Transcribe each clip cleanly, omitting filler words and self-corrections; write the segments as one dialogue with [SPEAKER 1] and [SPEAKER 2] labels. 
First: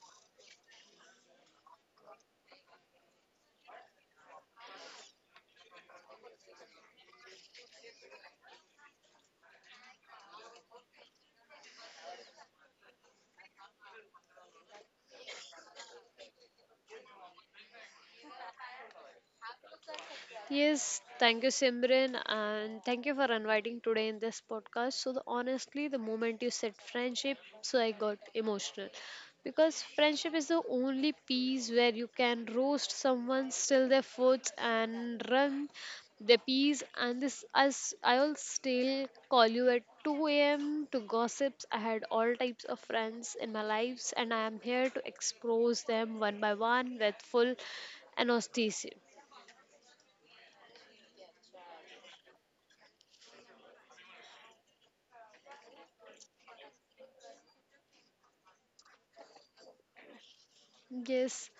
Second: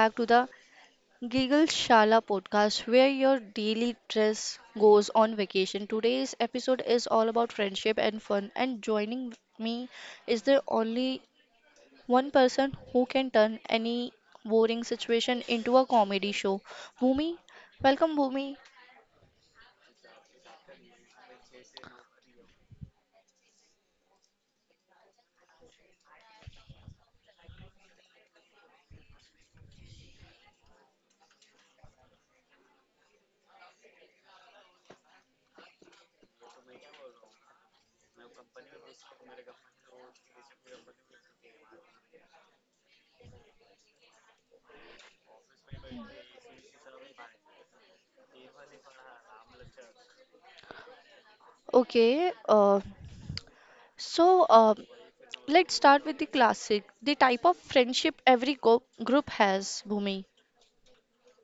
[SPEAKER 1] back to the Giggle Shala podcast where your daily stress goes on vacation. Today's episode is all about friendship and fun, and joining me is the only one person who can turn any boring situation into a comedy show. Bhumi, welcome Bhumi.
[SPEAKER 2] Yes, thank you, Simran, and thank you for inviting today in this podcast. So, the, honestly, the moment you said friendship, so I got emotional because friendship is the only piece where you can roast someone, steal their foods, and run their peas. And this, as I'll still call you at 2 a.m. to gossips. I had all types of friends in my lives, and I am here to expose them one by one with full anesthesia.
[SPEAKER 1] Okay, uh, so uh, let's start with the classic, the type of friendship every group has, Bhumi.
[SPEAKER 2] Yes,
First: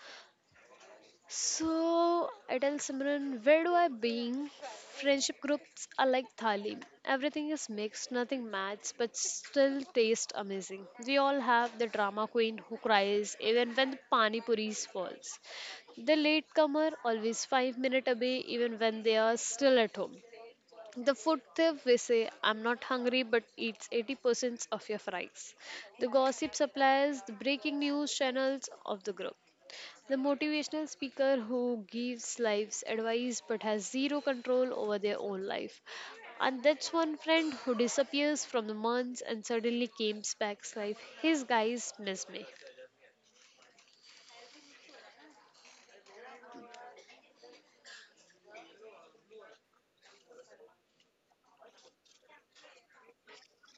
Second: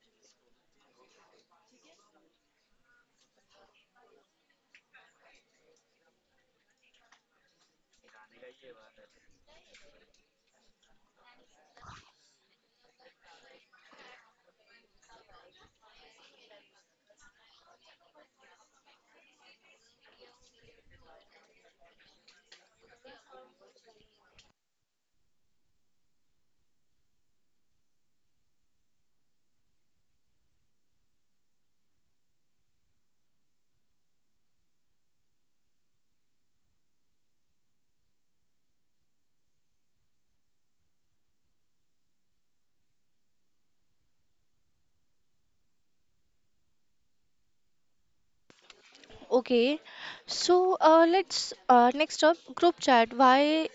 [SPEAKER 2] so I tell Simran, where do I being? Friendship groups are like thali. Everything is mixed, nothing matches, but still taste amazing. We all have the drama queen who cries even when the pani puris falls. The latecomer always 5 minutes away even when they are still at home. The food thief will say, I'm not hungry but eats 80% of your fries. The gossip supplies the breaking news channels of the group. The motivational speaker who gives lives advice but has zero control over their own life. And that's one friend who disappears from the months and suddenly comes back life. His guys miss me.
[SPEAKER 1] Okay, let's next up group chat. Why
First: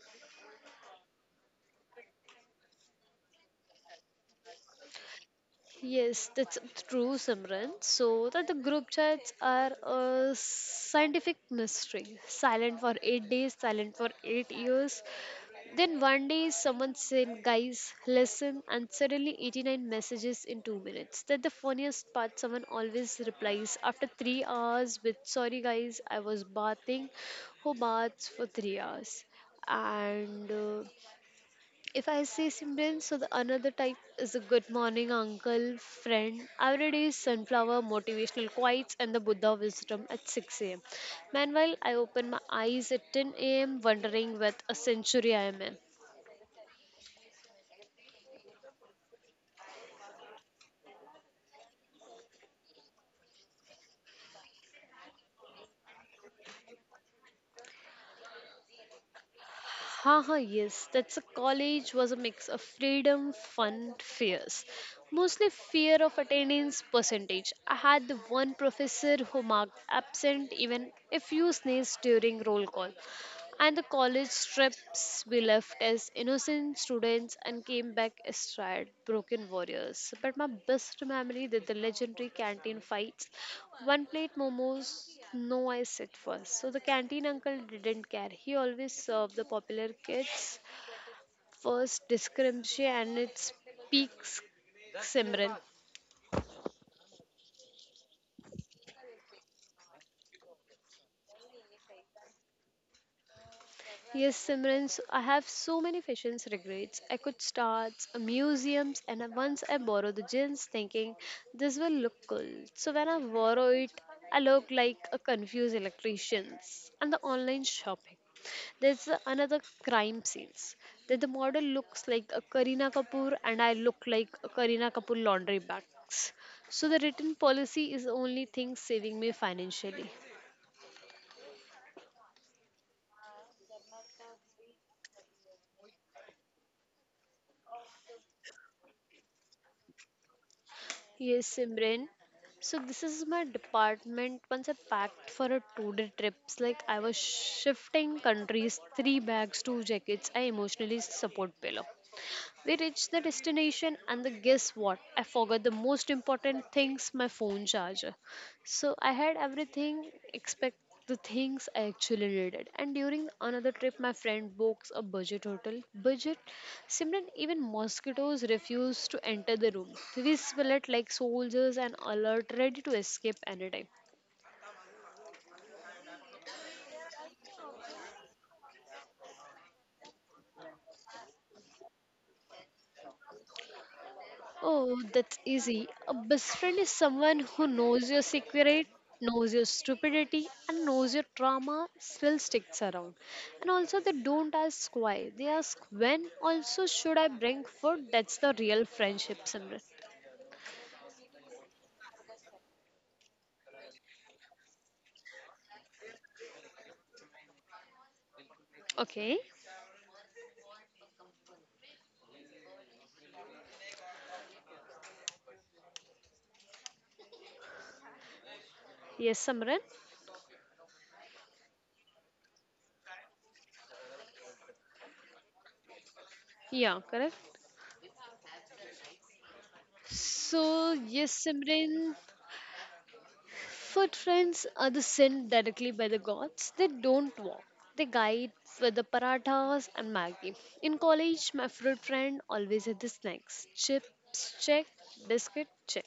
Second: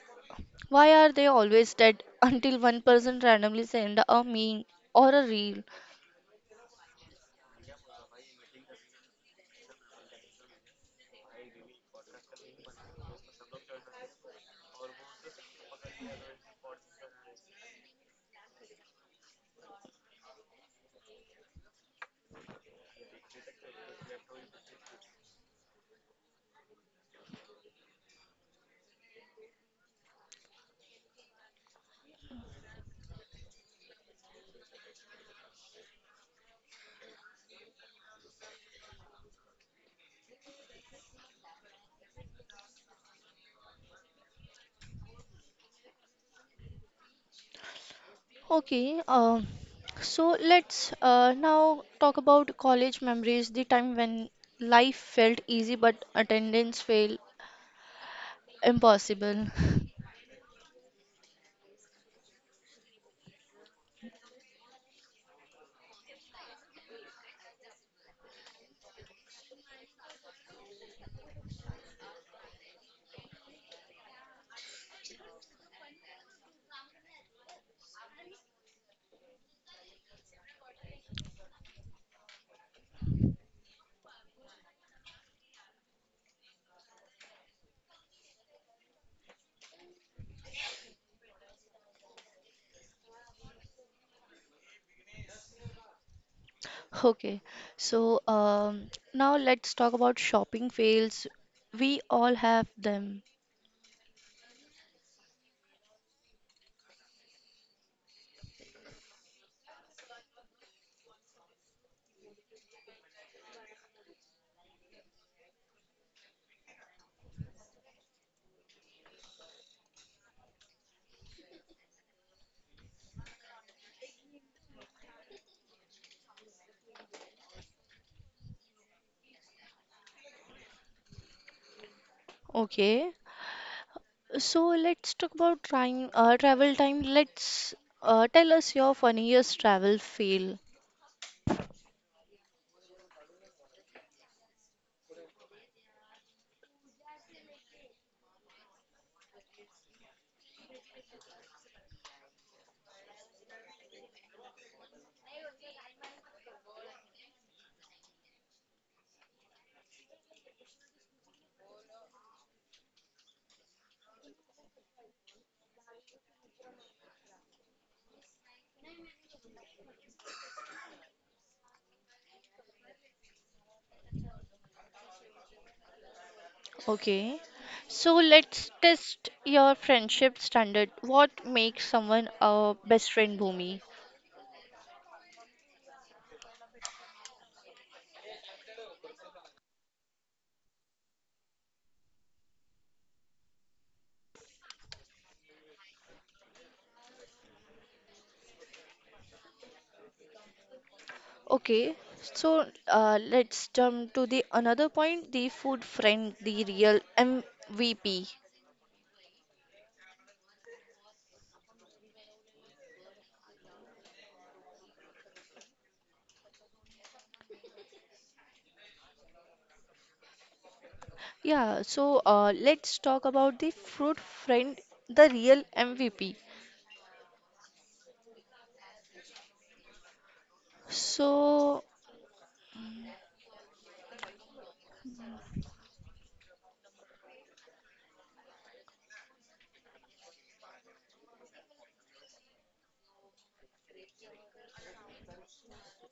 [SPEAKER 1] why are they always dead until one person randomly send a meme or a reel?
[SPEAKER 2] Yes, that's true, Simran. So that the group chats are a scientific mystery. Silent for 8 days, silent for 8 years, then one day someone said, guys, listen, and suddenly 89 messages in 2 minutes. That the funniest part, someone always replies after 3 hours with, sorry guys, I was bathing. Who baths for 3 hours? And if I say Simran, so the another type is a good morning uncle, friend, every day is sunflower, motivational quotes, and the Buddha wisdom at 6 a.m. Meanwhile, I open my eyes at 10 a.m., wondering what a century I am in.
[SPEAKER 1] Okay, um, let's now talk about college memories, the time when life felt easy but attendance felt impossible.
[SPEAKER 2] Haha, yes, that's a college was a mix of freedom, fun, fears. Mostly fear of attendance percentage. I had the one professor who marked absent even if you sneezed during roll call. And the college trips we left as innocent students and came back as tired, broken warriors. But my best memory that the legendary canteen fights. One plate momos, no ice at first. So the canteen uncle didn't care. He always served the popular kids first discrepancy and its peaks Simran.
[SPEAKER 1] Okay, Now let's talk about shopping fails. We all have them.
[SPEAKER 2] Yes, Simran, so I have so many fashions regrets. I could start museums, and once I borrowed the jeans thinking this will look cool. So when I borrow it, I look like a confused electrician. And the online shopping. Another crime scenes that the model looks like a Karina Kapoor and I look like a Karina Kapoor laundry bags. So the written policy is only thing saving me financially.
[SPEAKER 1] Okay. So let's talk about time, travel time. Let's Tell us your funniest travel fail.
[SPEAKER 2] Yes, Simran. So this is my department once I packed for a two-day trips. Like I was shifting countries, three bags, two jackets, I emotionally support pillow. We reached the destination, and the guess what? I forgot the most important things my phone charger. So I had everything except the things I actually needed. And during another trip, my friend books a budget hotel. Budget, Simran, even mosquitoes refused to enter the room. We slept like soldiers and alert, ready to escape anytime.
[SPEAKER 1] Okay. So let's test your friendship standard. What makes someone a best friend, Bhumi?
[SPEAKER 2] Oh, that's easy. A best friend is someone who knows your secret, knows your stupidity, and knows your trauma still sticks around. And also, they don't ask why, they ask when. Also, should I bring food? That's the real friendship, Simran.
[SPEAKER 1] Okay. Let's jump to the another point, the food friend, the real MVP.
[SPEAKER 2] Okay. Yes, Simran.
[SPEAKER 1] Yeah. Let's talk about the food friend, the real MVP.
[SPEAKER 2] Yeah, correct. So, yes,
[SPEAKER 1] So
[SPEAKER 2] Simran. Foot friends are the sent directly by the gods. They don't walk. They guide with the parathas and Maggi. In college, my fruit friend always had the snacks. Chips, check. Biscuit, check.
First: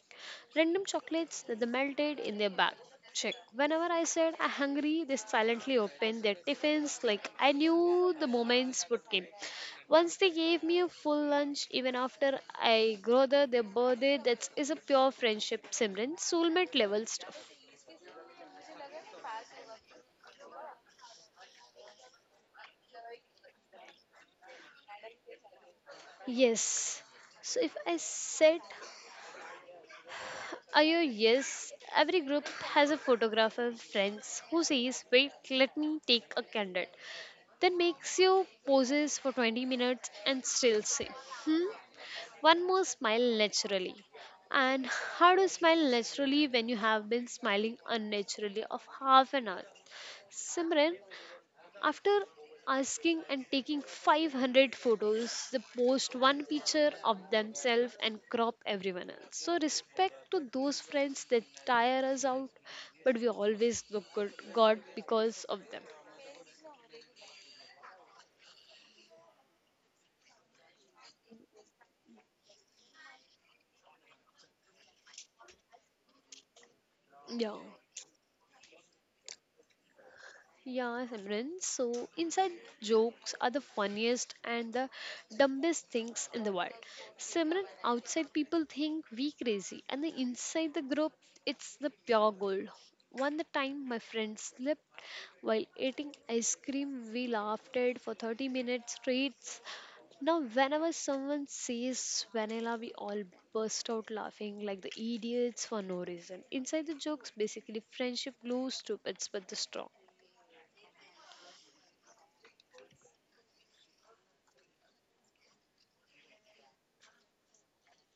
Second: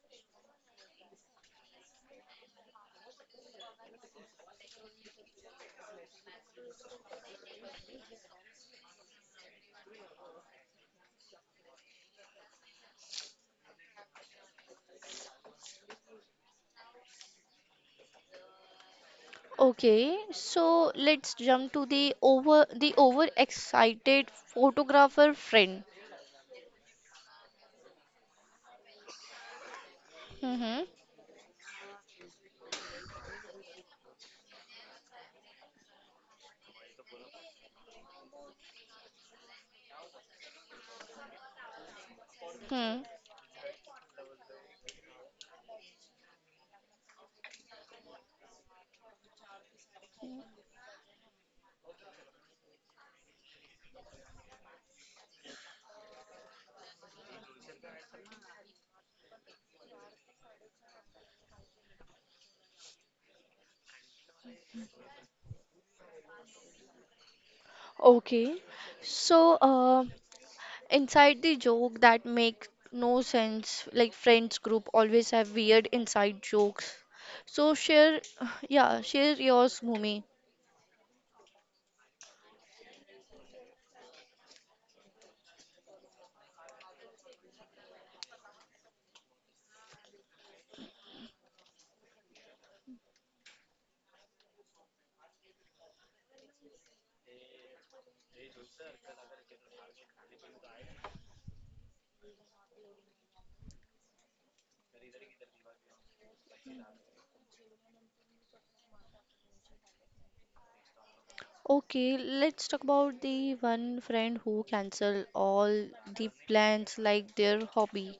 [SPEAKER 2] Random chocolates that they melted in their bag, check. Whenever I said I'm hungry, they silently opened their tiffins like I knew the moments would come. Once they gave me a full lunch, even after I grew the their birthday, that is a pure friendship, Simran. Soulmate level stuff.
[SPEAKER 1] okay, so let's jump to the over the overexcited photographer friend.
[SPEAKER 2] Yes. So if I said,
[SPEAKER 1] Mm-hmm.
[SPEAKER 2] are you yes? Every group has a photographer, friends, who says, wait, let me take a candid. Then makes you poses for 20 minutes and still say, hmm? One more
[SPEAKER 1] Hmm.
[SPEAKER 2] smile naturally. And how to smile naturally when you have been smiling unnaturally of half an hour? Simran, after asking and taking 500 photos, they post one picture of themselves and crop everyone else. So, respect to those friends that tire us out, but we always look good, God because of them.
[SPEAKER 1] Okay, so uh, Inside the joke that make no sense, like friends group always have weird inside jokes.
[SPEAKER 2] Yeah.
[SPEAKER 1] So share, yeah, share yours, Mumi.
[SPEAKER 2] Yeah, Simran. So, inside jokes are the funniest and the dumbest things in the world. Simran, outside people think we crazy, and the inside the group, it's the pure gold. One the time my friend slipped while eating ice cream, we laughed at for 30 minutes straight. Now, whenever someone says vanilla, we all burst out laughing like the idiots for no reason. Inside the jokes, basically friendship glue, stupid but the strong.
[SPEAKER 1] Okay, let's talk about the one friend who cancel all the plans like their hobby.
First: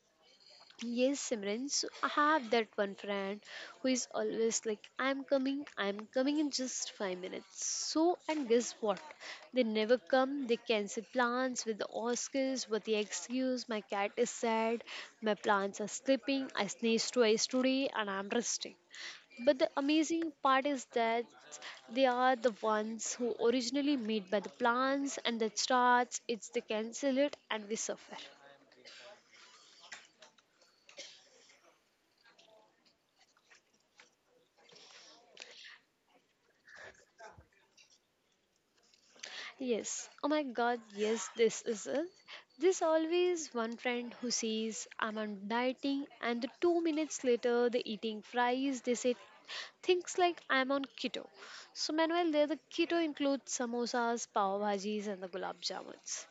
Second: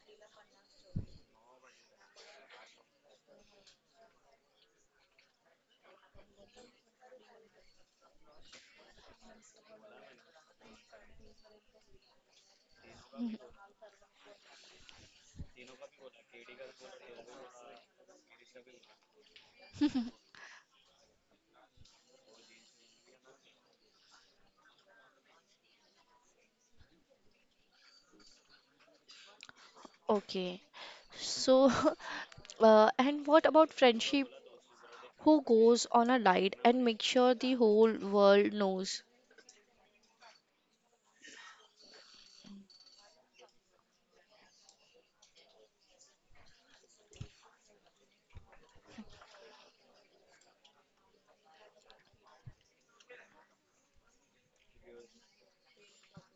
[SPEAKER 2] Yes, Simran. So I have that one friend who is always like, I'm coming in just 5 minutes. So, and guess what? They never come, they cancel plans with the Oscars, with the excuse, my cat is sad, my plants are sleeping, I sneezed twice today, and I'm resting. But the amazing part is that they are the ones who originally made by the plants and the starts, it's the cancel it and we suffer.
[SPEAKER 1] Okay. So, and what about friendship? Who goes on a diet and make sure the whole world knows?
[SPEAKER 2] Yes. Oh my god, yes, this is it. There's always one friend who says, I'm on dieting, and the 2 minutes later, they're eating fries. They say things like, I'm on keto. So, meanwhile, there the keto includes samosas, pav bhajis, and the gulab jamuns.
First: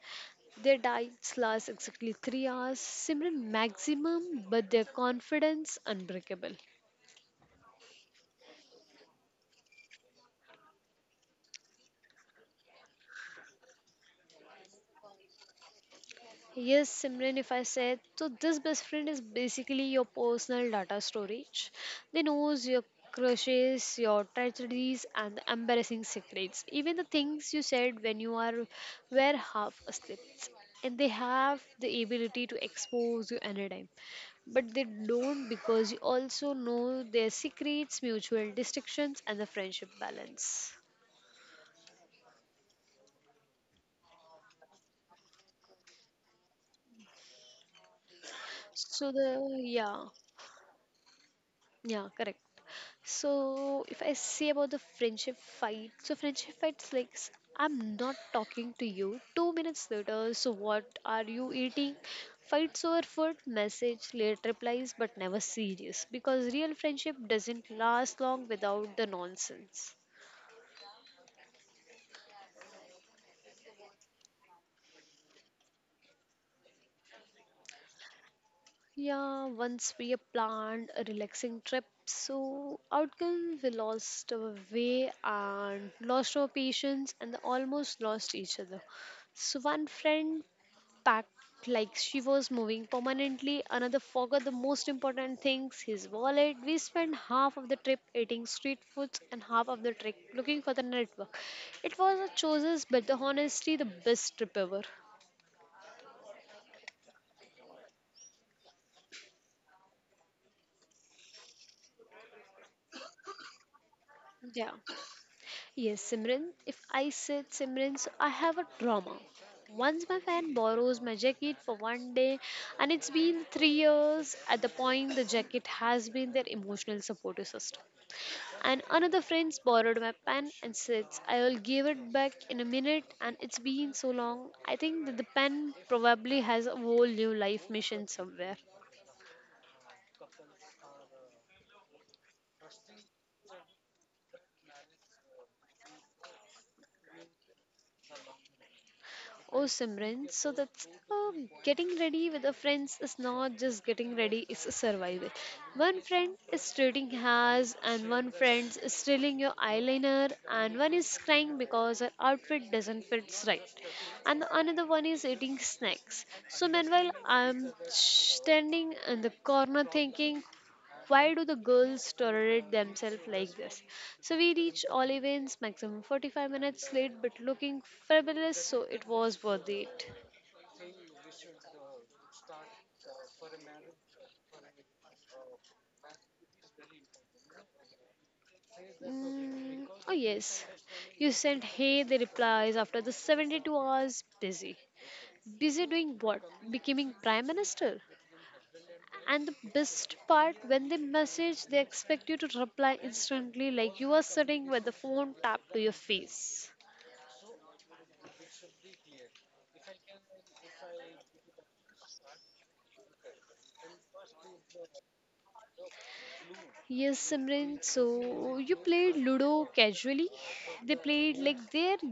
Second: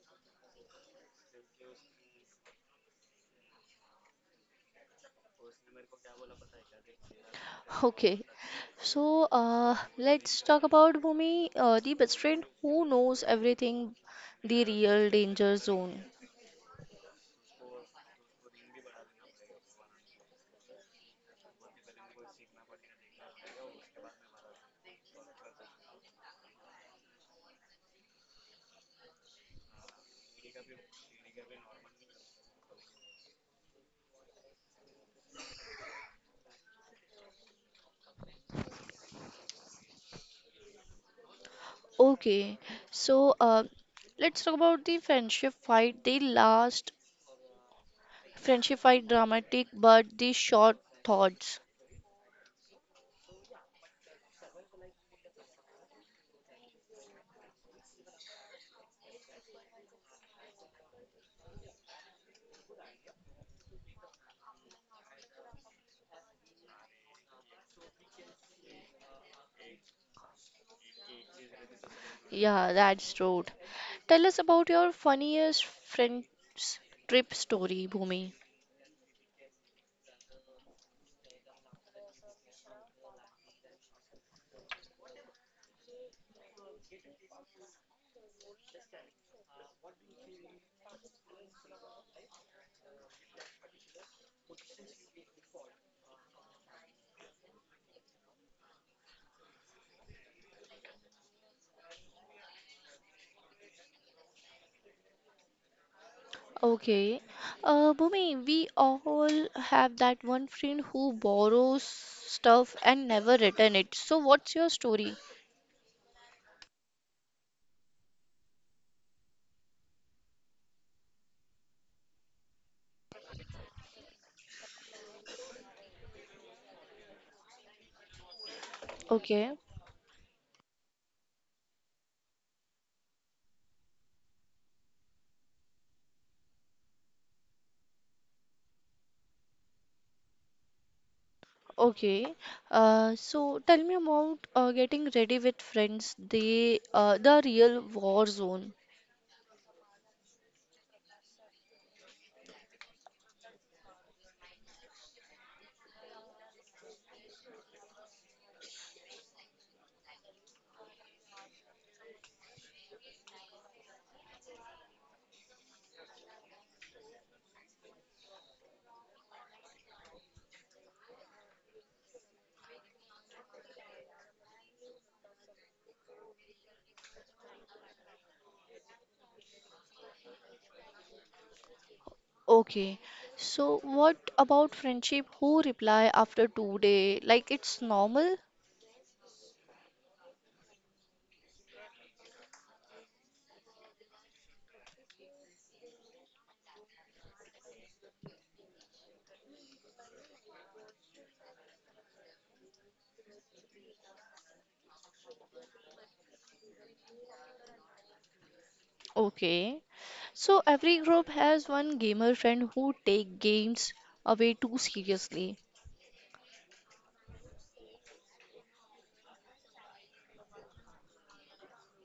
[SPEAKER 2] Their diets last exactly 3 hours, similar maximum, but their confidence unbreakable.
[SPEAKER 1] Okay. So, let's talk about Bhumi, the best friend who knows everything, the real danger zone.
[SPEAKER 2] Yes, Simran, if I said so, this best friend is basically your personal data storage. They knows your crushes, your tragedies, and the embarrassing secrets, even the things you said when you are were half asleep. And they have the ability to expose you anytime, but they don't because you also know their secrets, mutual distractions, and the friendship balance.
[SPEAKER 1] Okay, so uh, let's talk about the friendship fight, the last friendship fight,
[SPEAKER 2] So the
[SPEAKER 1] dramatic
[SPEAKER 2] yeah,
[SPEAKER 1] but the short thoughts.
[SPEAKER 2] yeah, correct. So if I say about the friendship fight, so friendship fights like I'm not talking to you. 2 minutes later, so what are you eating? Fights over food, message, late replies, but never serious. Because real friendship doesn't last long without the nonsense.
[SPEAKER 1] Yeah, that's true. Tell us about your funniest friends trip story, Bhumi.
[SPEAKER 2] Yeah, once we have planned a relaxing trip, so outcome we lost our way and lost our patience and almost lost each other. So one friend packed like she was moving permanently. Another forgot the most important things his wallet. We spent half of the trip eating street foods and half of the trip looking for the network. It was a choices, but the honesty, the best trip ever.
[SPEAKER 1] Okay. Bhumi, we all have that one friend who borrows stuff and never return it. So what's your
[SPEAKER 2] Yeah.
[SPEAKER 1] story?
[SPEAKER 2] Yes, Simran. If I said Simran, so I have a drama. Once my friend borrows my jacket for one day, and it's been 3 years. At the point, the jacket has been their emotional support system. And another
[SPEAKER 1] Okay.
[SPEAKER 2] friend's borrowed my pen and says, I will give it back in a minute, and it's been so long. I think that the pen probably has a whole new life mission somewhere.
[SPEAKER 1] Okay. Tell me about getting ready with friends, the real war zone.
[SPEAKER 2] Oh, Simran, so that's getting ready with the friends is not just getting ready, it's a survival. One friend is treating hairs, and one friend is stealing your eyeliner, and one is crying because her outfit doesn't fit right, and the another one is eating snacks. So, meanwhile, I'm standing in the corner thinking, why do the girls tolerate themselves like this? So we reached Olivin's maximum 45 minutes late, but looking fabulous, so it was worth it.
[SPEAKER 1] Okay. So what about friendship? Who reply after 2 days? Like it's normal?
[SPEAKER 2] Mm, oh, yes. You sent hey, the replies after the 72 hours busy. Busy doing what? Becoming prime minister? And the best part, when they message, they expect you to reply instantly, like you are sitting with the phone tapped to your face.
[SPEAKER 1] Okay. So every group has one gamer friend who take games away too seriously.
[SPEAKER 2] Yes, Simran. So you played Ludo casually. They played like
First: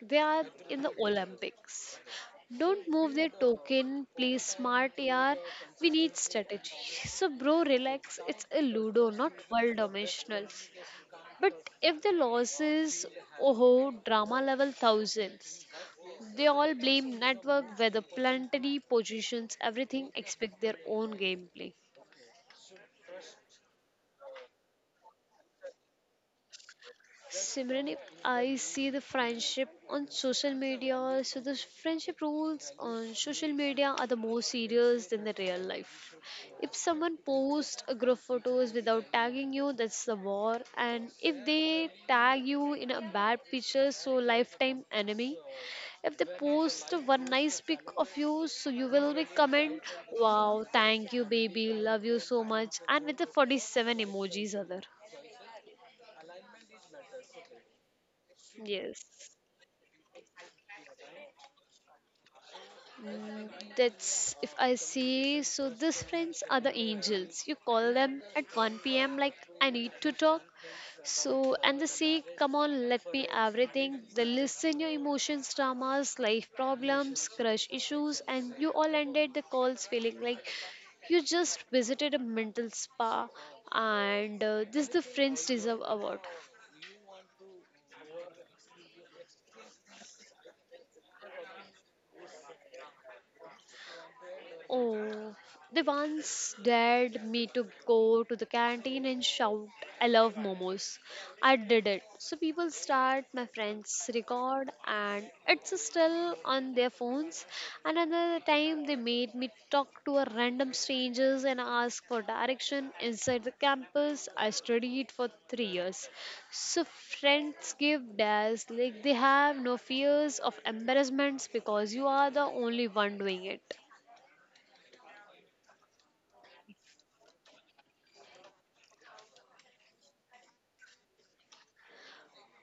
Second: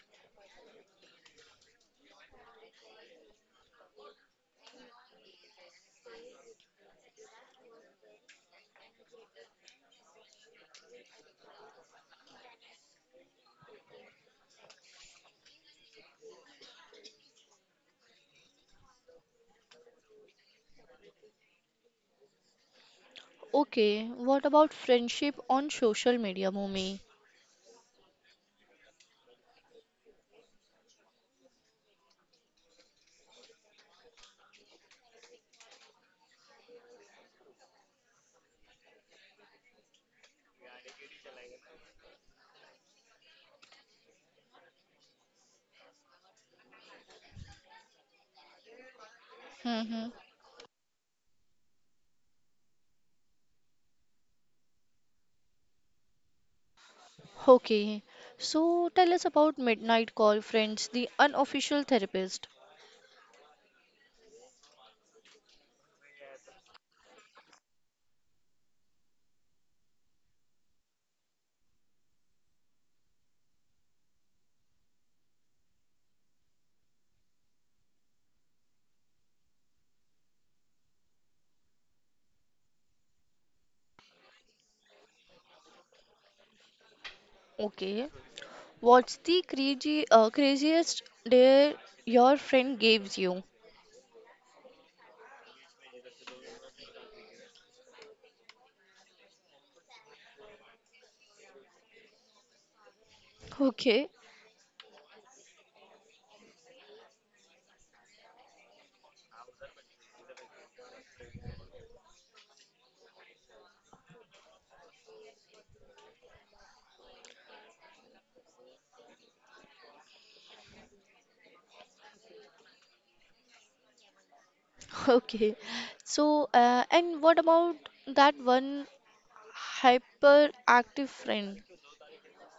[SPEAKER 2] they are in the Olympics. Don't move their token. Play smart, yaar. We need strategy. So bro, relax. It's a Ludo, not world dominational. But if the loss is oh, drama level thousands. They all blame network, weather, planetary positions, everything. Expect their own gameplay.
[SPEAKER 1] Okay, what about friendship on social media, Mumi?
[SPEAKER 2] Simran, if I see the friendship on social media, so the friendship rules on social media are the more serious than the real life. If someone posts a group photos without tagging you, that's the war. And if they tag you in a bad picture, so lifetime enemy. If they post one nice pic of you, so you will be comment,
[SPEAKER 1] Mm-hmm.
[SPEAKER 2] wow, thank you, baby, love you so much, and with the 47 emojis other.
[SPEAKER 1] Okay. So tell
[SPEAKER 2] Yes.
[SPEAKER 1] us about Midnight Call Friends, the unofficial therapist.
[SPEAKER 2] Mm, that's if I see. So these friends are the angels. You call them at 1 p.m. like I need to talk. So and they say, come on, let me everything. They listen your emotions, dramas, life problems, crush issues, and you all ended the calls feeling like you just visited a mental spa. And this the friends deserve award.
[SPEAKER 1] Okay. What's the crazy craziest dare your friend gives you?
[SPEAKER 2] Oh, they once dared me to go to the canteen and shout, "I love momos." I did it. So people start, my friends
[SPEAKER 1] Okay.
[SPEAKER 2] record, and it's still on their phones. Another time, they made me talk to a random strangers and ask for direction inside the campus. I studied for 3 years. So friends give dares, like they have no fears of embarrassments because you are the only one doing it.
[SPEAKER 1] Okay. And what about that one hyperactive friend?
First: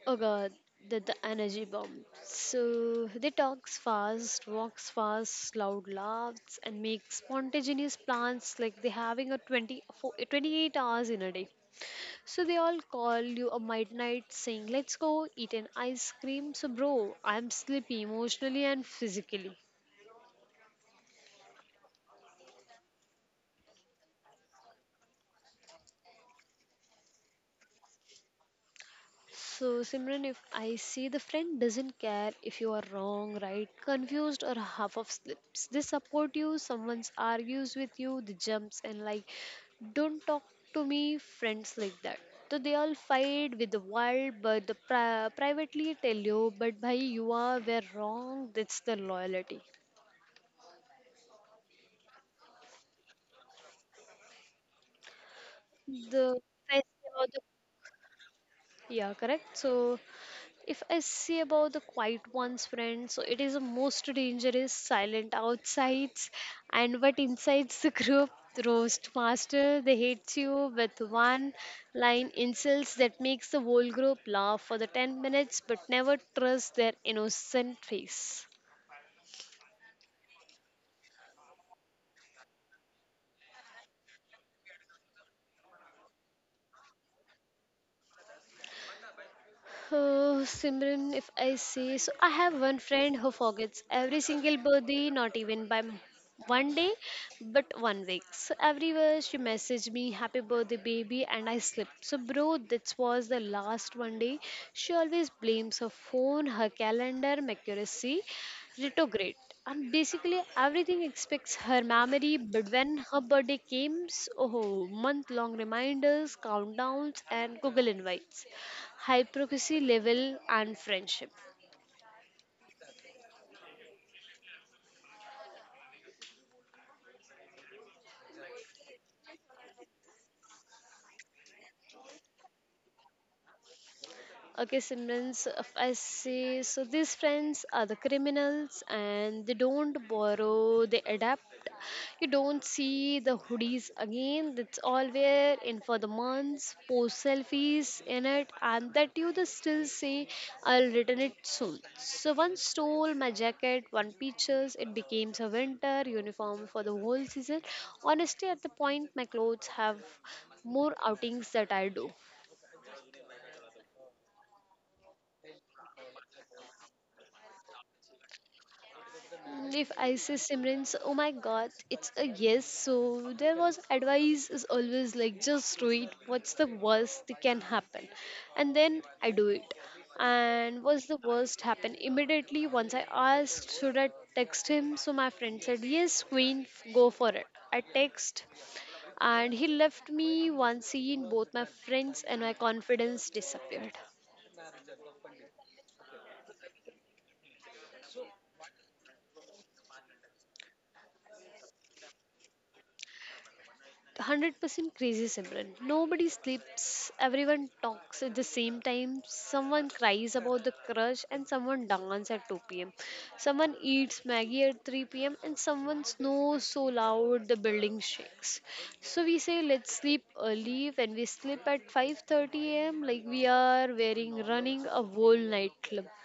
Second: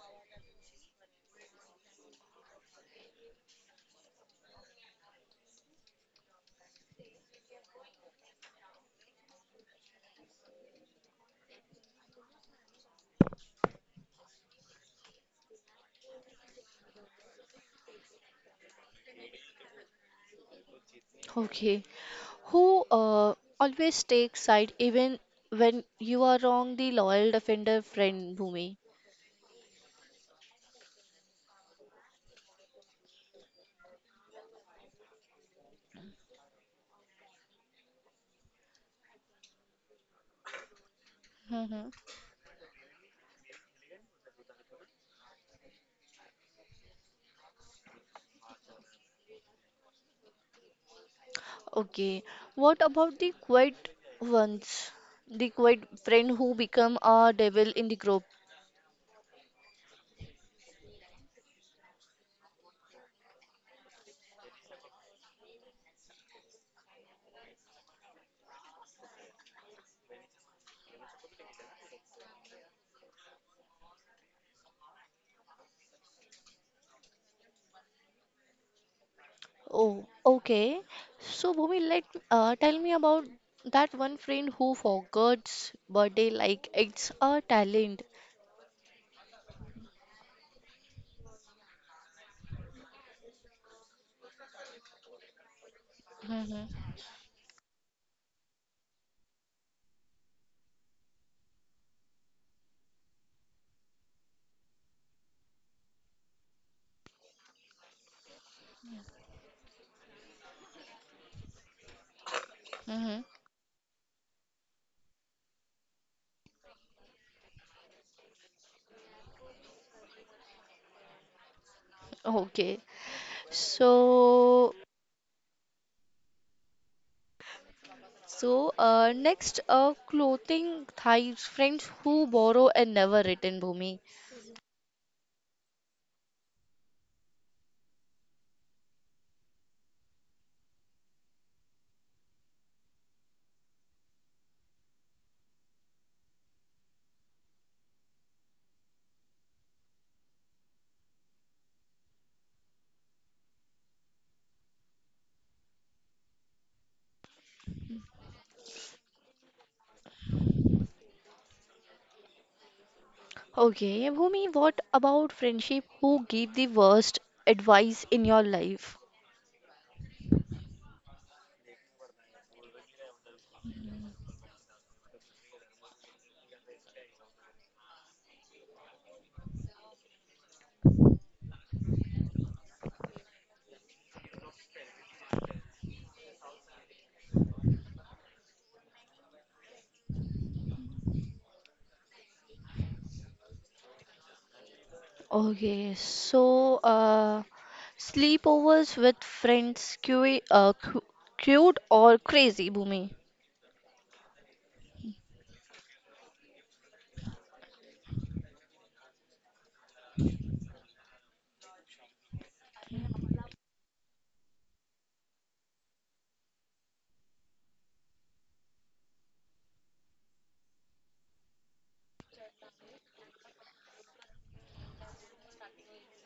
[SPEAKER 2] Oh god, the energy bomb. So they talks fast, walks fast, loud laughs, and make spontaneous plans like they having a 28 hours in a day. So they all call you a midnight saying, "Let's go eat an ice cream." So, bro, I'm sleepy emotionally and physically.
[SPEAKER 1] Okay. Who always takes side even when you are wrong, the loyal defender friend Bhumi.
[SPEAKER 2] So, Simran, if I see the friend doesn't care if you are wrong, right, confused, or half of slips, they support you, someone argues with you, they jumps and like, don't talk to me, friends
[SPEAKER 1] Mm-hmm.
[SPEAKER 2] like that. So they all fight with the world, but the privately tell you, but bhai, you are were wrong. That's the loyalty.
[SPEAKER 1] Okay. What about the quiet ones? The quiet friend
[SPEAKER 2] The
[SPEAKER 1] who become a devil in the group.
[SPEAKER 2] yeah, correct. So if I say about the quiet one's friend, so it is the most dangerous, silent outsides, and but inside the group, roast master, they hate you with one line insults that makes the whole group laugh for the 10 minutes, but never trust their innocent face.
[SPEAKER 1] Oh, okay. So Bhumi, let tell me about that one friend who forgets birthday like it's a talent.
[SPEAKER 2] Oh, Simran, if I say so, I have one friend who forgets every single birthday, not even by one
[SPEAKER 1] Mm-hmm.
[SPEAKER 2] day, but 1 week. So everywhere she messaged me, "Happy birthday, baby," and I slipped. So, bro, this was the last 1 day. She always blames her phone, her calendar, Mercury, retrograde, and basically everything expects her memory. But when
[SPEAKER 1] Mm-hmm.
[SPEAKER 2] her birthday came, oh, month-long reminders, countdowns, and Google invites hypocrisy level and friendship.
[SPEAKER 1] Okay. So next, clothing thighs, friends who borrow and never return, Bhumi.
[SPEAKER 2] Okay, Simran's, if I say, so these friends are the criminals and they don't borrow, they adapt. You don't see the hoodies again, that's all we're in for the months, post selfies in it, and that you the still say, "I'll return it soon." So one stole my jacket, one peaches, it became a winter uniform for the whole season. Honestly, at the point, my clothes have more outings that I do.
[SPEAKER 1] Okay, Bhumi, what about friendship? Who gave the worst advice in your life?
[SPEAKER 2] If I say Simran's, oh my god, it's a yes. So there was advice is always like just do it. What's the worst that can happen? And then I do it. And what's the worst happen? Immediately once I asked, should I text him? So my friend said, "Yes, queen, go for it." I text and he left me once seen both my friends and my confidence disappeared.
[SPEAKER 1] Okay, sleepovers with friends, cu cu cute or crazy, Bhumi?
[SPEAKER 2] 100% crazy Simran. Nobody sleeps, everyone talks at the same time. Someone cries about the crush, and someone dances at 2 pm. Someone eats Maggie at 3 p.m., and someone snores so loud the building shakes. So we say let's sleep early. When we sleep at 5:30 a.m., like we are wearing running a whole nightclub.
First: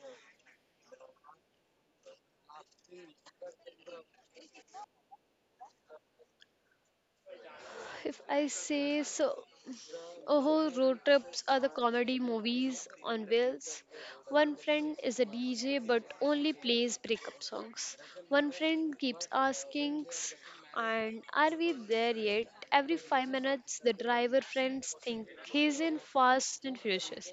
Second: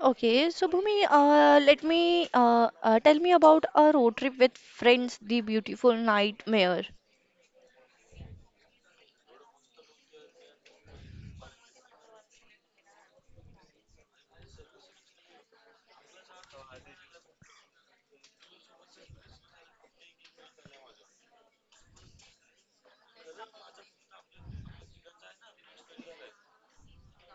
[SPEAKER 1] Okay, so Bhumi, let me tell me about a road trip with friends, the beautiful nightmare.
[SPEAKER 2] If I say so, oh, road trips are the comedy movies on wheels. One friend is a DJ but only plays breakup songs. One friend keeps asking, "And are we there yet?" Every 5 minutes, the driver friends think he's in Fast and Furious.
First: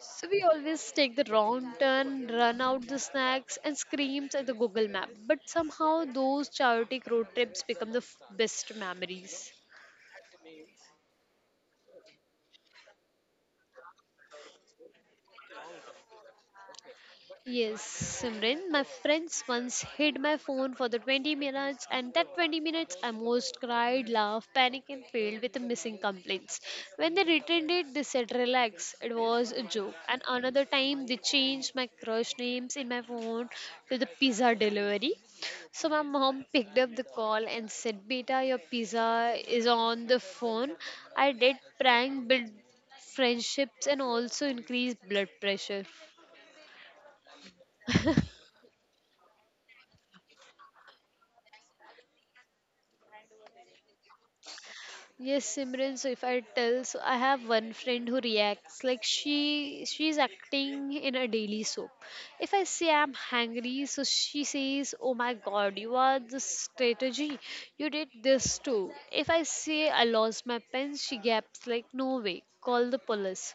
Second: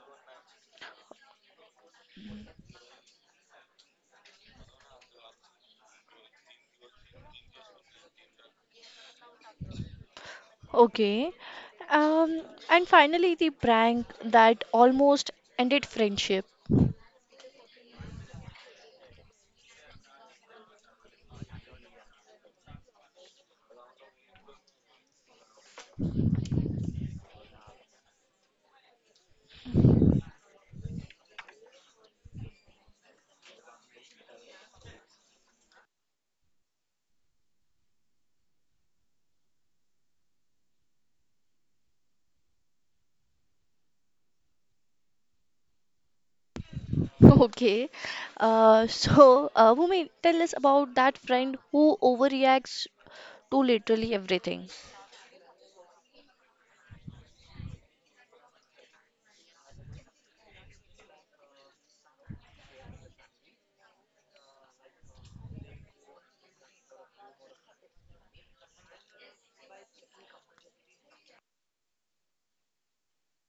[SPEAKER 2] So we always take the wrong turn, run out the snacks, and screams at the Google Map. But somehow, those chaotic road trips become the best memories.
[SPEAKER 1] Okay. Um, and finally, the prank that almost ended friendship.
[SPEAKER 2] Yes, Simran, my friends once hid my phone for the 20 minutes, and that 20 minutes I most cried, laughed, panicked, and failed with the missing complaints. When they returned it, they said, "Relax, it was a joke." And another time, they changed my crush names in my phone to the pizza delivery. So my mom picked up the call and said, "Beta, your pizza is on the phone." I did prank, build friendships, and also increased blood pressure.
[SPEAKER 1] Okay. Bhumi, tell us about that friend who overreacts to literally everything.
[SPEAKER 2] Yes, Simran. So if I tell, so I have one friend who reacts like she's acting in a daily soap. If I say I'm hungry, so she says, "Oh my God, you are the strategy. You did this too." If I say I lost my pen, she gaps like, "No way, call the police."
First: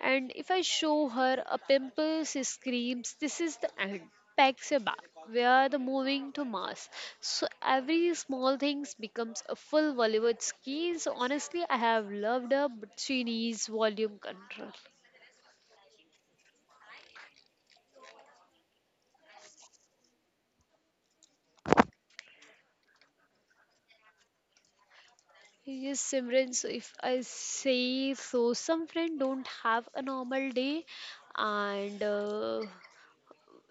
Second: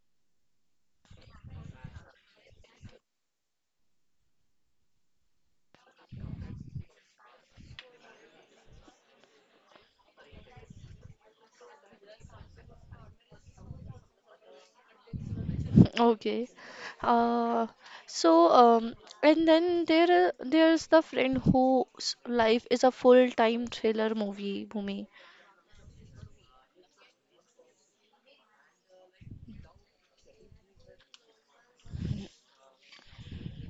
[SPEAKER 2] And if I show her a pimple, she screams, "This is the end. Packs her back. We are the moving to Mars." So every small things becomes a full Bollywood scheme. So honestly, I have loved her, but she needs volume control.
[SPEAKER 1] Okay. Uh, so, um, and then there's the friend whose life is a full-time thriller movie, Bhumi.
[SPEAKER 2] Yes, Simran. So if I say so, some friend don't have a normal day, and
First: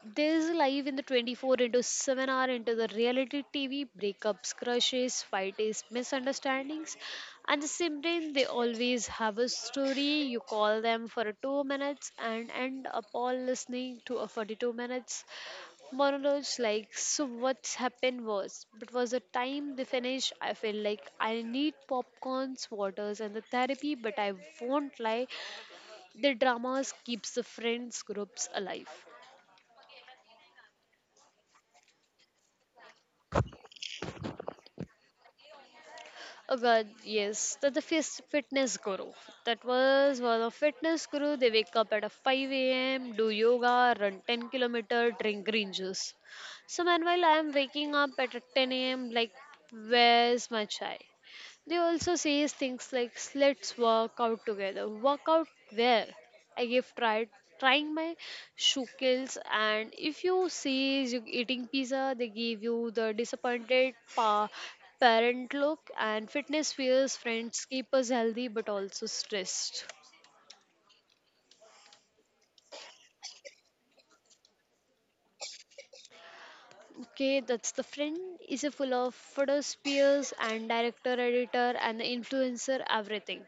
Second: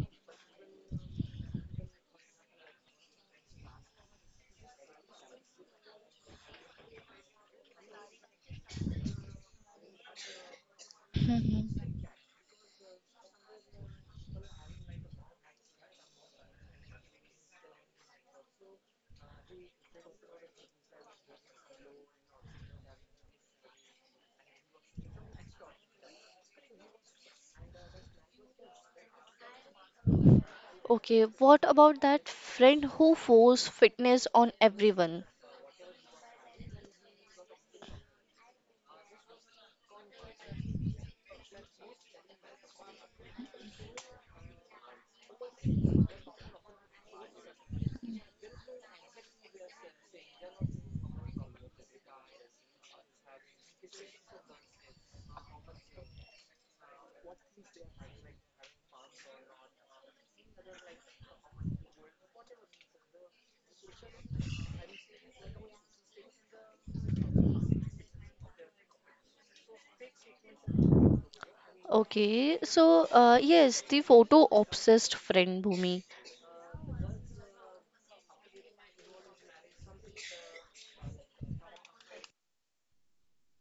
[SPEAKER 2] there's a live in the 24 into 7-hour into the reality TV, breakups, crushes, fights, misunderstandings. And the same they always have a story. You call them for two
[SPEAKER 1] Mhm.
[SPEAKER 2] minutes and end up all listening to a 42 minutes monologues like, so what's happened was, but was the time they finish, I feel like I need popcorns, waters and the therapy, but I won't lie, the dramas keeps the friends groups alive.
[SPEAKER 1] Okay, what about that friend who forced fitness on everyone?
[SPEAKER 2] Oh God, yes, the fitness guru. That was one of fitness guru. They wake up at a 5 a.m., do yoga, run 10-kilometer, drink green juice. So meanwhile, I am waking up at a 10 a.m. Like, where's my chai? They also say things like, "Let's work out together." Work out where? I give trying my shukels, and if you see you eating pizza they give you the disappointed parent look, and fitness fears friends keep us healthy but also stressed.
[SPEAKER 1] Okay, yes, the photo obsessed friend Bhumi.
[SPEAKER 2] Okay, that's the friend is a full of photospheres and director editor and the influencer everything.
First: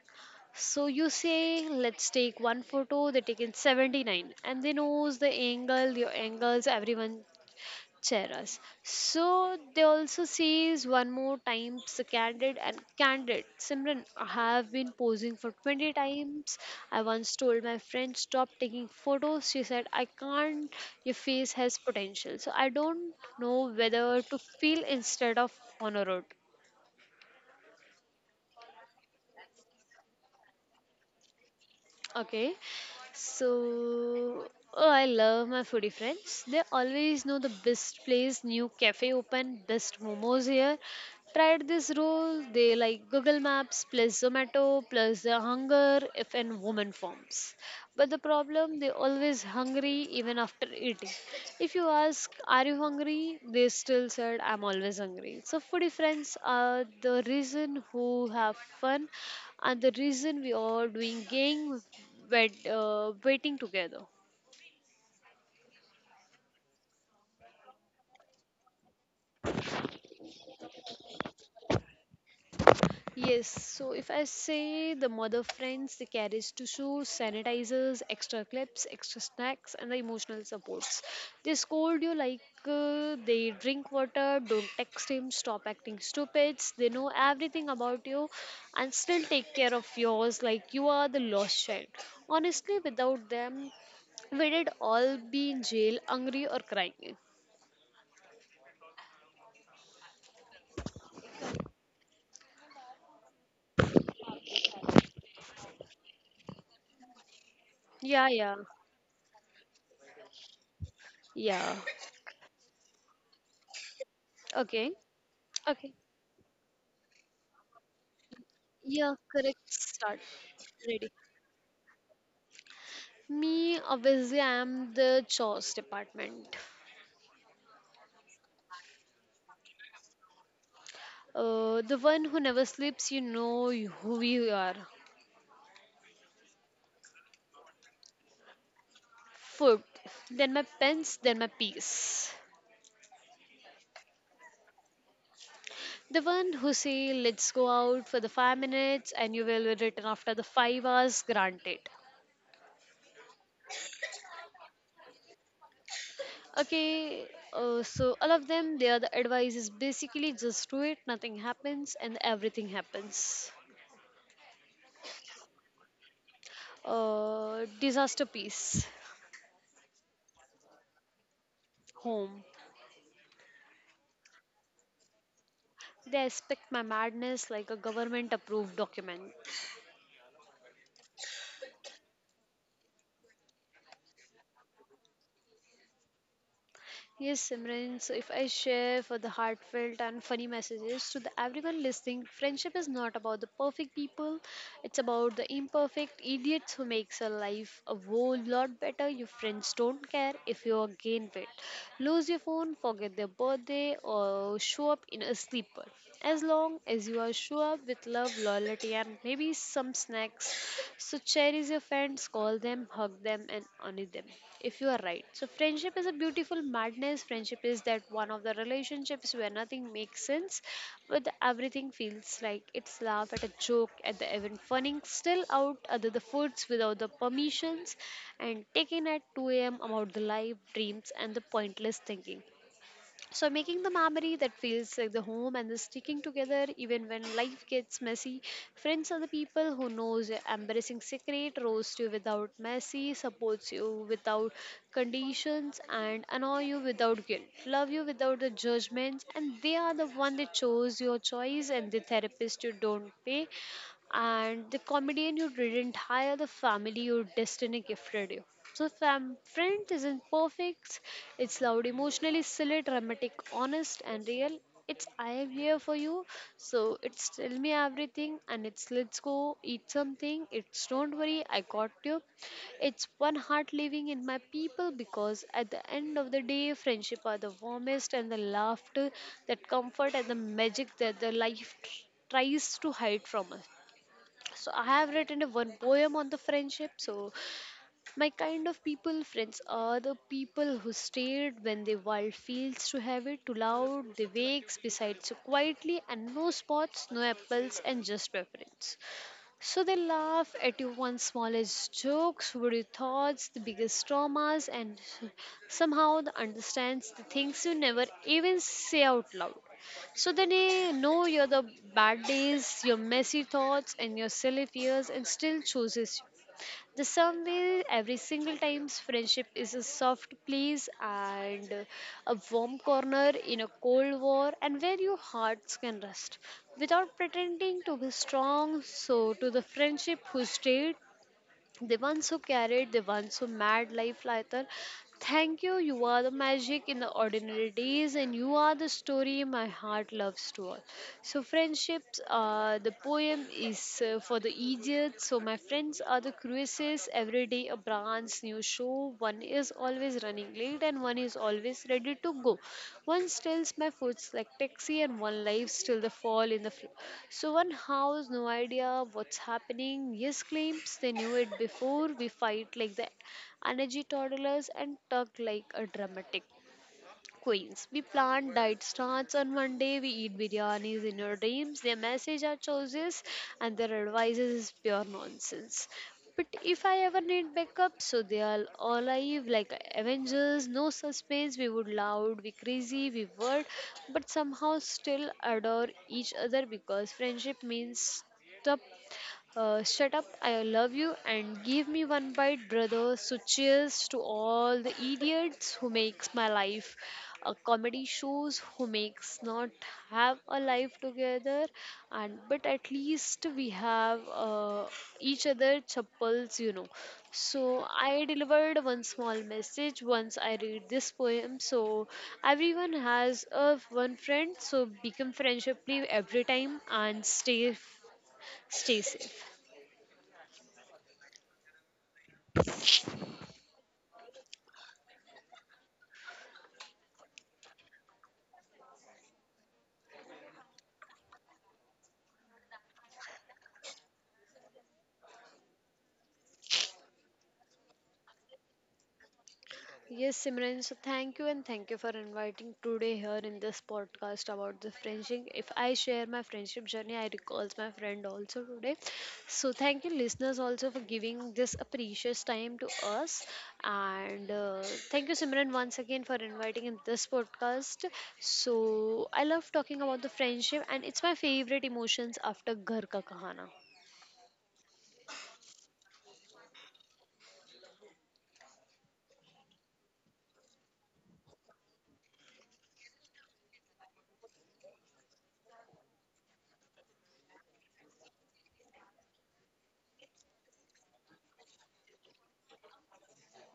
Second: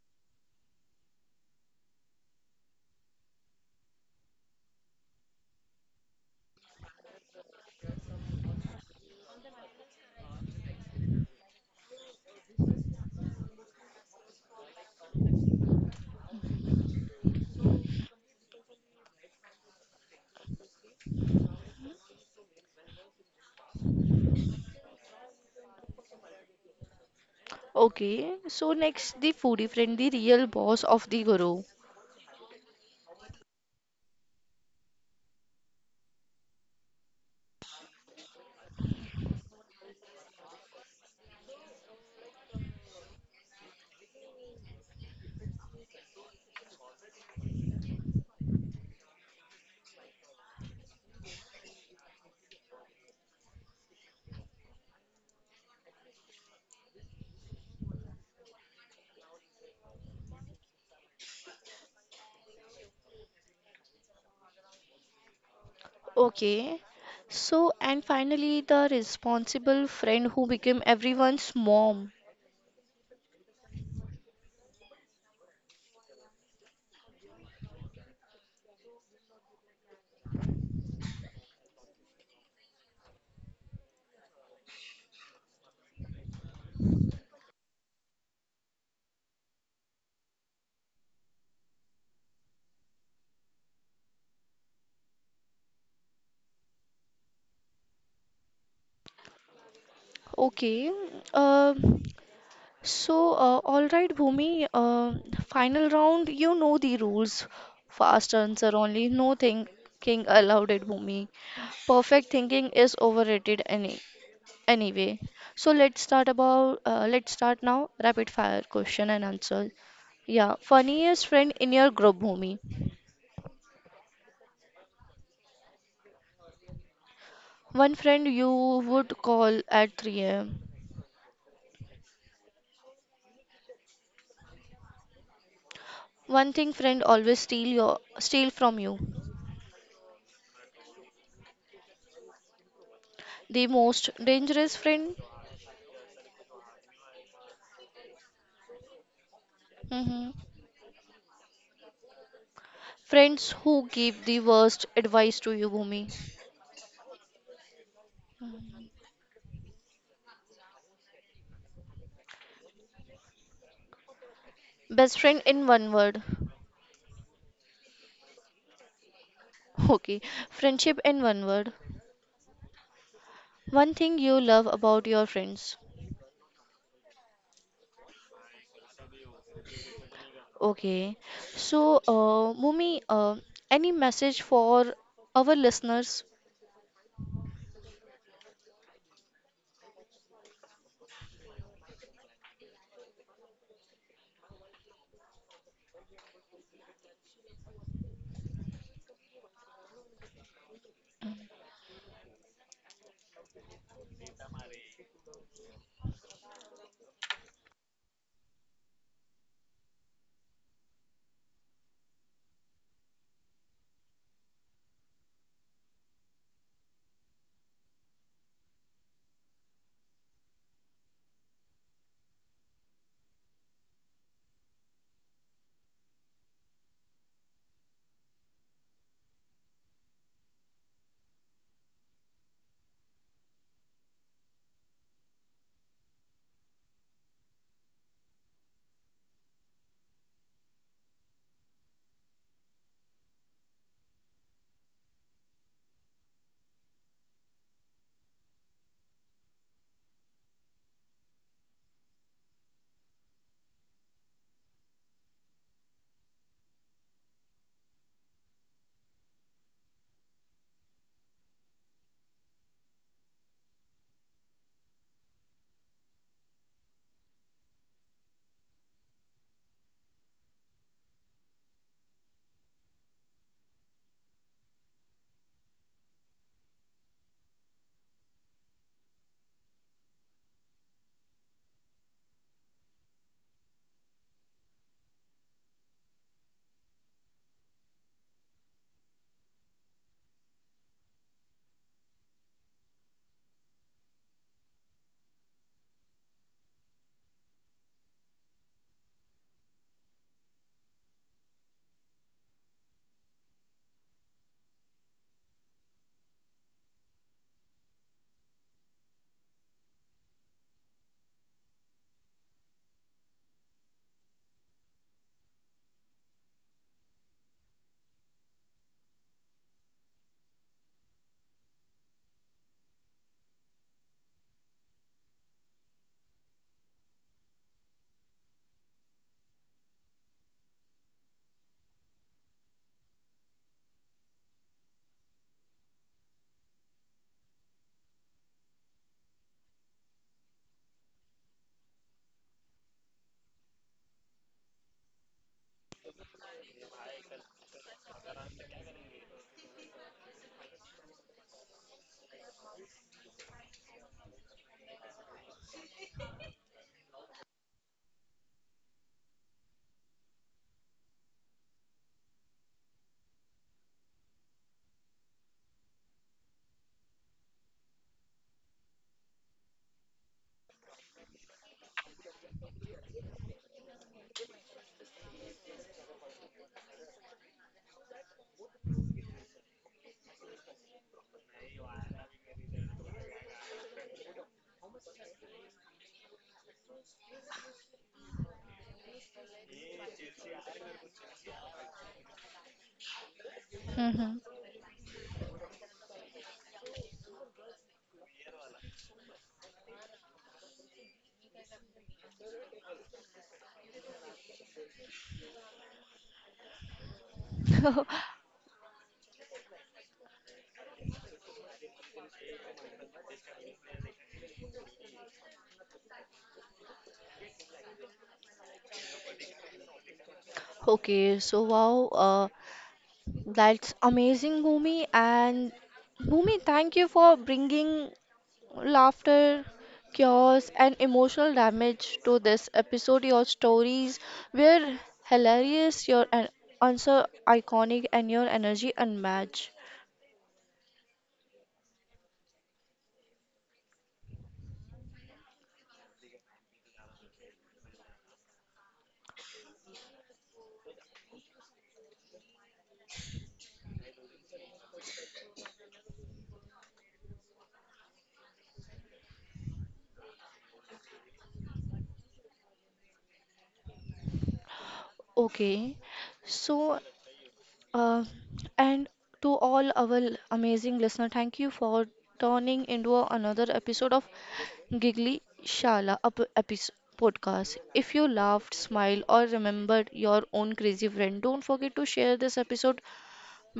[SPEAKER 2] So you say, "Let's take one photo," they take in 79 and they knows the angle, your angles, everyone share us. So they also says one more times the candid and candid. Simran, I have been posing for 20 times. I once told my friend stop taking photos. She said, "I can't, your face has potential." So I don't know whether to feel instead of honor.
[SPEAKER 1] Okay, so next the foodie friend, the real boss of the guru.
[SPEAKER 2] Okay, so oh, I love my foodie friends. They always know the best place, new cafe open, best momos here. Tried this roll, they like Google Maps plus Zomato plus the hunger if an woman forms. But the problem, they always hungry even after eating. If you ask, "Are you hungry?" They still said, "I'm always hungry." So foodie friends are the reason who have fun and the reason we are doing waiting together.
[SPEAKER 1] Okay, so and finally the responsible friend who became everyone's mom.
[SPEAKER 2] Yes, so if I say the mother friends, the carriage to shoes, sanitizers, extra clips, extra snacks, and the emotional supports. They scold you like they drink water, don't text him, stop acting stupid. They know everything about you and still take care of yours like you are the lost child. Honestly, without them, we did all be in jail, hungry, or crying.
[SPEAKER 1] Okay, uh, all right, Bhumi, final round, you know the rules.
[SPEAKER 2] Yeah,
[SPEAKER 1] Fast
[SPEAKER 2] yeah,
[SPEAKER 1] answer only, no thinking allowed It, Bhumi.
[SPEAKER 2] yeah.
[SPEAKER 1] Perfect thinking is overrated, any.
[SPEAKER 2] Okay,
[SPEAKER 1] Anyway, so
[SPEAKER 2] okay.
[SPEAKER 1] let's start now rapid fire question
[SPEAKER 2] Yeah,
[SPEAKER 1] and
[SPEAKER 2] correct.
[SPEAKER 1] answer.
[SPEAKER 2] Start.
[SPEAKER 1] Yeah,
[SPEAKER 2] Ready.
[SPEAKER 1] funniest friend in your group, Bhumi.
[SPEAKER 2] Me, obviously, I am the chores department.
[SPEAKER 1] One friend you would call at 3 a.m.
[SPEAKER 2] The one who never sleeps, you know who we are.
[SPEAKER 1] One thing friend always steal your steal from you.
[SPEAKER 2] Food, then my pens, then my peas.
[SPEAKER 1] The most dangerous friend.
[SPEAKER 2] The one who say, "Let's go out for the 5 minutes," and you will return
[SPEAKER 1] Mhm.
[SPEAKER 2] after the 5 hours, granted.
[SPEAKER 1] Friends who give the worst advice to you, Bhumi.
[SPEAKER 2] Okay, so all of them, their the advice is basically just do it, nothing happens and everything happens.
[SPEAKER 1] Best friend in one word.
[SPEAKER 2] Disaster piece.
[SPEAKER 1] Okay, friendship in one word.
[SPEAKER 2] Home.
[SPEAKER 1] One thing you love about your friends.
[SPEAKER 2] They expect my madness like a government approved document.
[SPEAKER 1] Okay. So, Mumi, any message for our listeners?
[SPEAKER 2] Yes, Simran, so if I share for the heartfelt and funny messages to the everyone listening, friendship is not about the perfect people, it's about the imperfect idiots who makes a life a whole lot better. Your friends don't care if you gain weight, lose your phone, forget their birthday, or show up in a sleeper. As long as you are sure with love, loyalty, and maybe some snacks. So cherish your friends, call them, hug them, and honor them. If you are right. So friendship is a beautiful madness. Friendship is that one of the relationships where nothing makes sense, but everything feels like it's laugh at a joke at the event, funning still out other the foods without the permissions, and taking at 2 a.m. about the life, dreams, and the pointless thinking, so making the memory that feels like the home and the sticking together even when life gets messy. Friends are the people who knows your embarrassing secret, roast you without mercy, supports you without conditions, and annoy you without guilt, love you without the judgments, and they are the one that chose your choice, and the therapist you don't pay, and the comedian you didn't hire, the family your destiny gifted you. So, friends isn't perfect, it's loud, emotionally silly, dramatic, honest, and real. It's "I am here for you," so it's "tell me everything," and it's "let's go eat something." It's "don't worry, I got you." It's one heart living in my people, because at the end of the day, friendship are the warmest and the laughter, that comfort and the magic that the life tries to hide from us. So I have written a one poem on the friendship. So my kind of people friends are the people who stayed when the world feels too heavy, too loud. They wakes beside so quietly and no spots, no apples, and just preference. So they laugh at your one smallest jokes, worry thoughts, the biggest traumas, and somehow they understands the things you never even say out loud. So then they know you're the bad days, your messy thoughts, and your silly fears, and still chooses you. The sum way every single time's friendship is a soft place and a warm corner in a cold war, and where your hearts can rest without pretending to be strong. So to the friendship who stayed, the ones who carried, the ones who made life lighter, thank you. You are the magic in the ordinary days, and you are the story my heart loves to all. So friendships, the poem is for the idiots. So my friends are the cruises, every day a brand's new show. One is always running late and one is always ready to go. One steals my foods like taxi and one lives till the fall in the floor. So one house, no idea what's happening. Yes claims they knew it before. We fight like the energy toddlers and tug like a dramatic. Queens. We plant, diet starts and one day we eat biryanis in our dreams. Their message are choices and their advice is pure nonsense. But if I ever need backup, so they are all alive like Avengers, no suspense, we would loud, we crazy, we word, but somehow still adore each other because friendship means shut up, I love you, and give me one bite, brother. So, cheers to
[SPEAKER 1] Hmm.
[SPEAKER 2] all the idiots who makes my life a comedy shows, who makes not have a life together, and but at least we have each other chappals, you know. So, I delivered one small message once I read this poem. So, everyone has a one friend, so become friendship every time and stay safe.
[SPEAKER 1] Okay, so wow, that's amazing, Bhumi. And Bhumi, thank you for bringing laughter, chaos, and emotional damage to this episode. Your stories were hilarious, your an answer iconic, and your energy unmatched.
[SPEAKER 2] Yes, Simran, so thank you, and thank you for inviting today here in this podcast about the friendship. If I share my friendship journey, I recalls my friend also today. So thank you listeners also for giving this a precious time to us. And thank you Simran once again for inviting in this podcast. So I love talking about the friendship and it's my favorite emotions after ghar ka kahana.
[SPEAKER 1] Okay, so Uh, and to all our amazing listener, thank you for turning into another episode of Giggly Shala up episode podcast. If you laughed, smiled, or remembered your own crazy friend, don't forget to share this episode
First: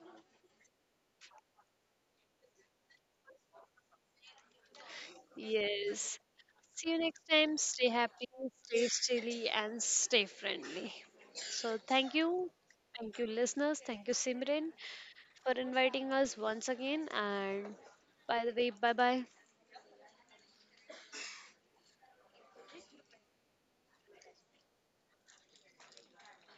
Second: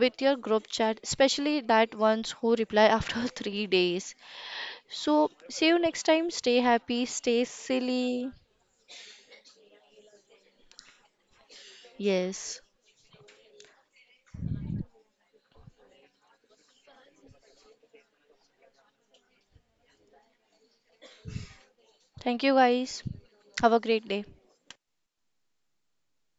[SPEAKER 1] with your group chat, especially that ones who reply after 3 days. So see you next
[SPEAKER 2] Yes.
[SPEAKER 1] time. Stay
[SPEAKER 2] See you
[SPEAKER 1] happy,
[SPEAKER 2] next
[SPEAKER 1] stay
[SPEAKER 2] time. Stay happy,
[SPEAKER 1] silly.
[SPEAKER 2] stay steely, and stay friendly. So, thank you.
[SPEAKER 1] Yes.
[SPEAKER 2] Thank you, listeners. Thank you, Simran, for inviting us once again. And by the way, bye bye.
[SPEAKER 1] Thank you guys. Have a great day.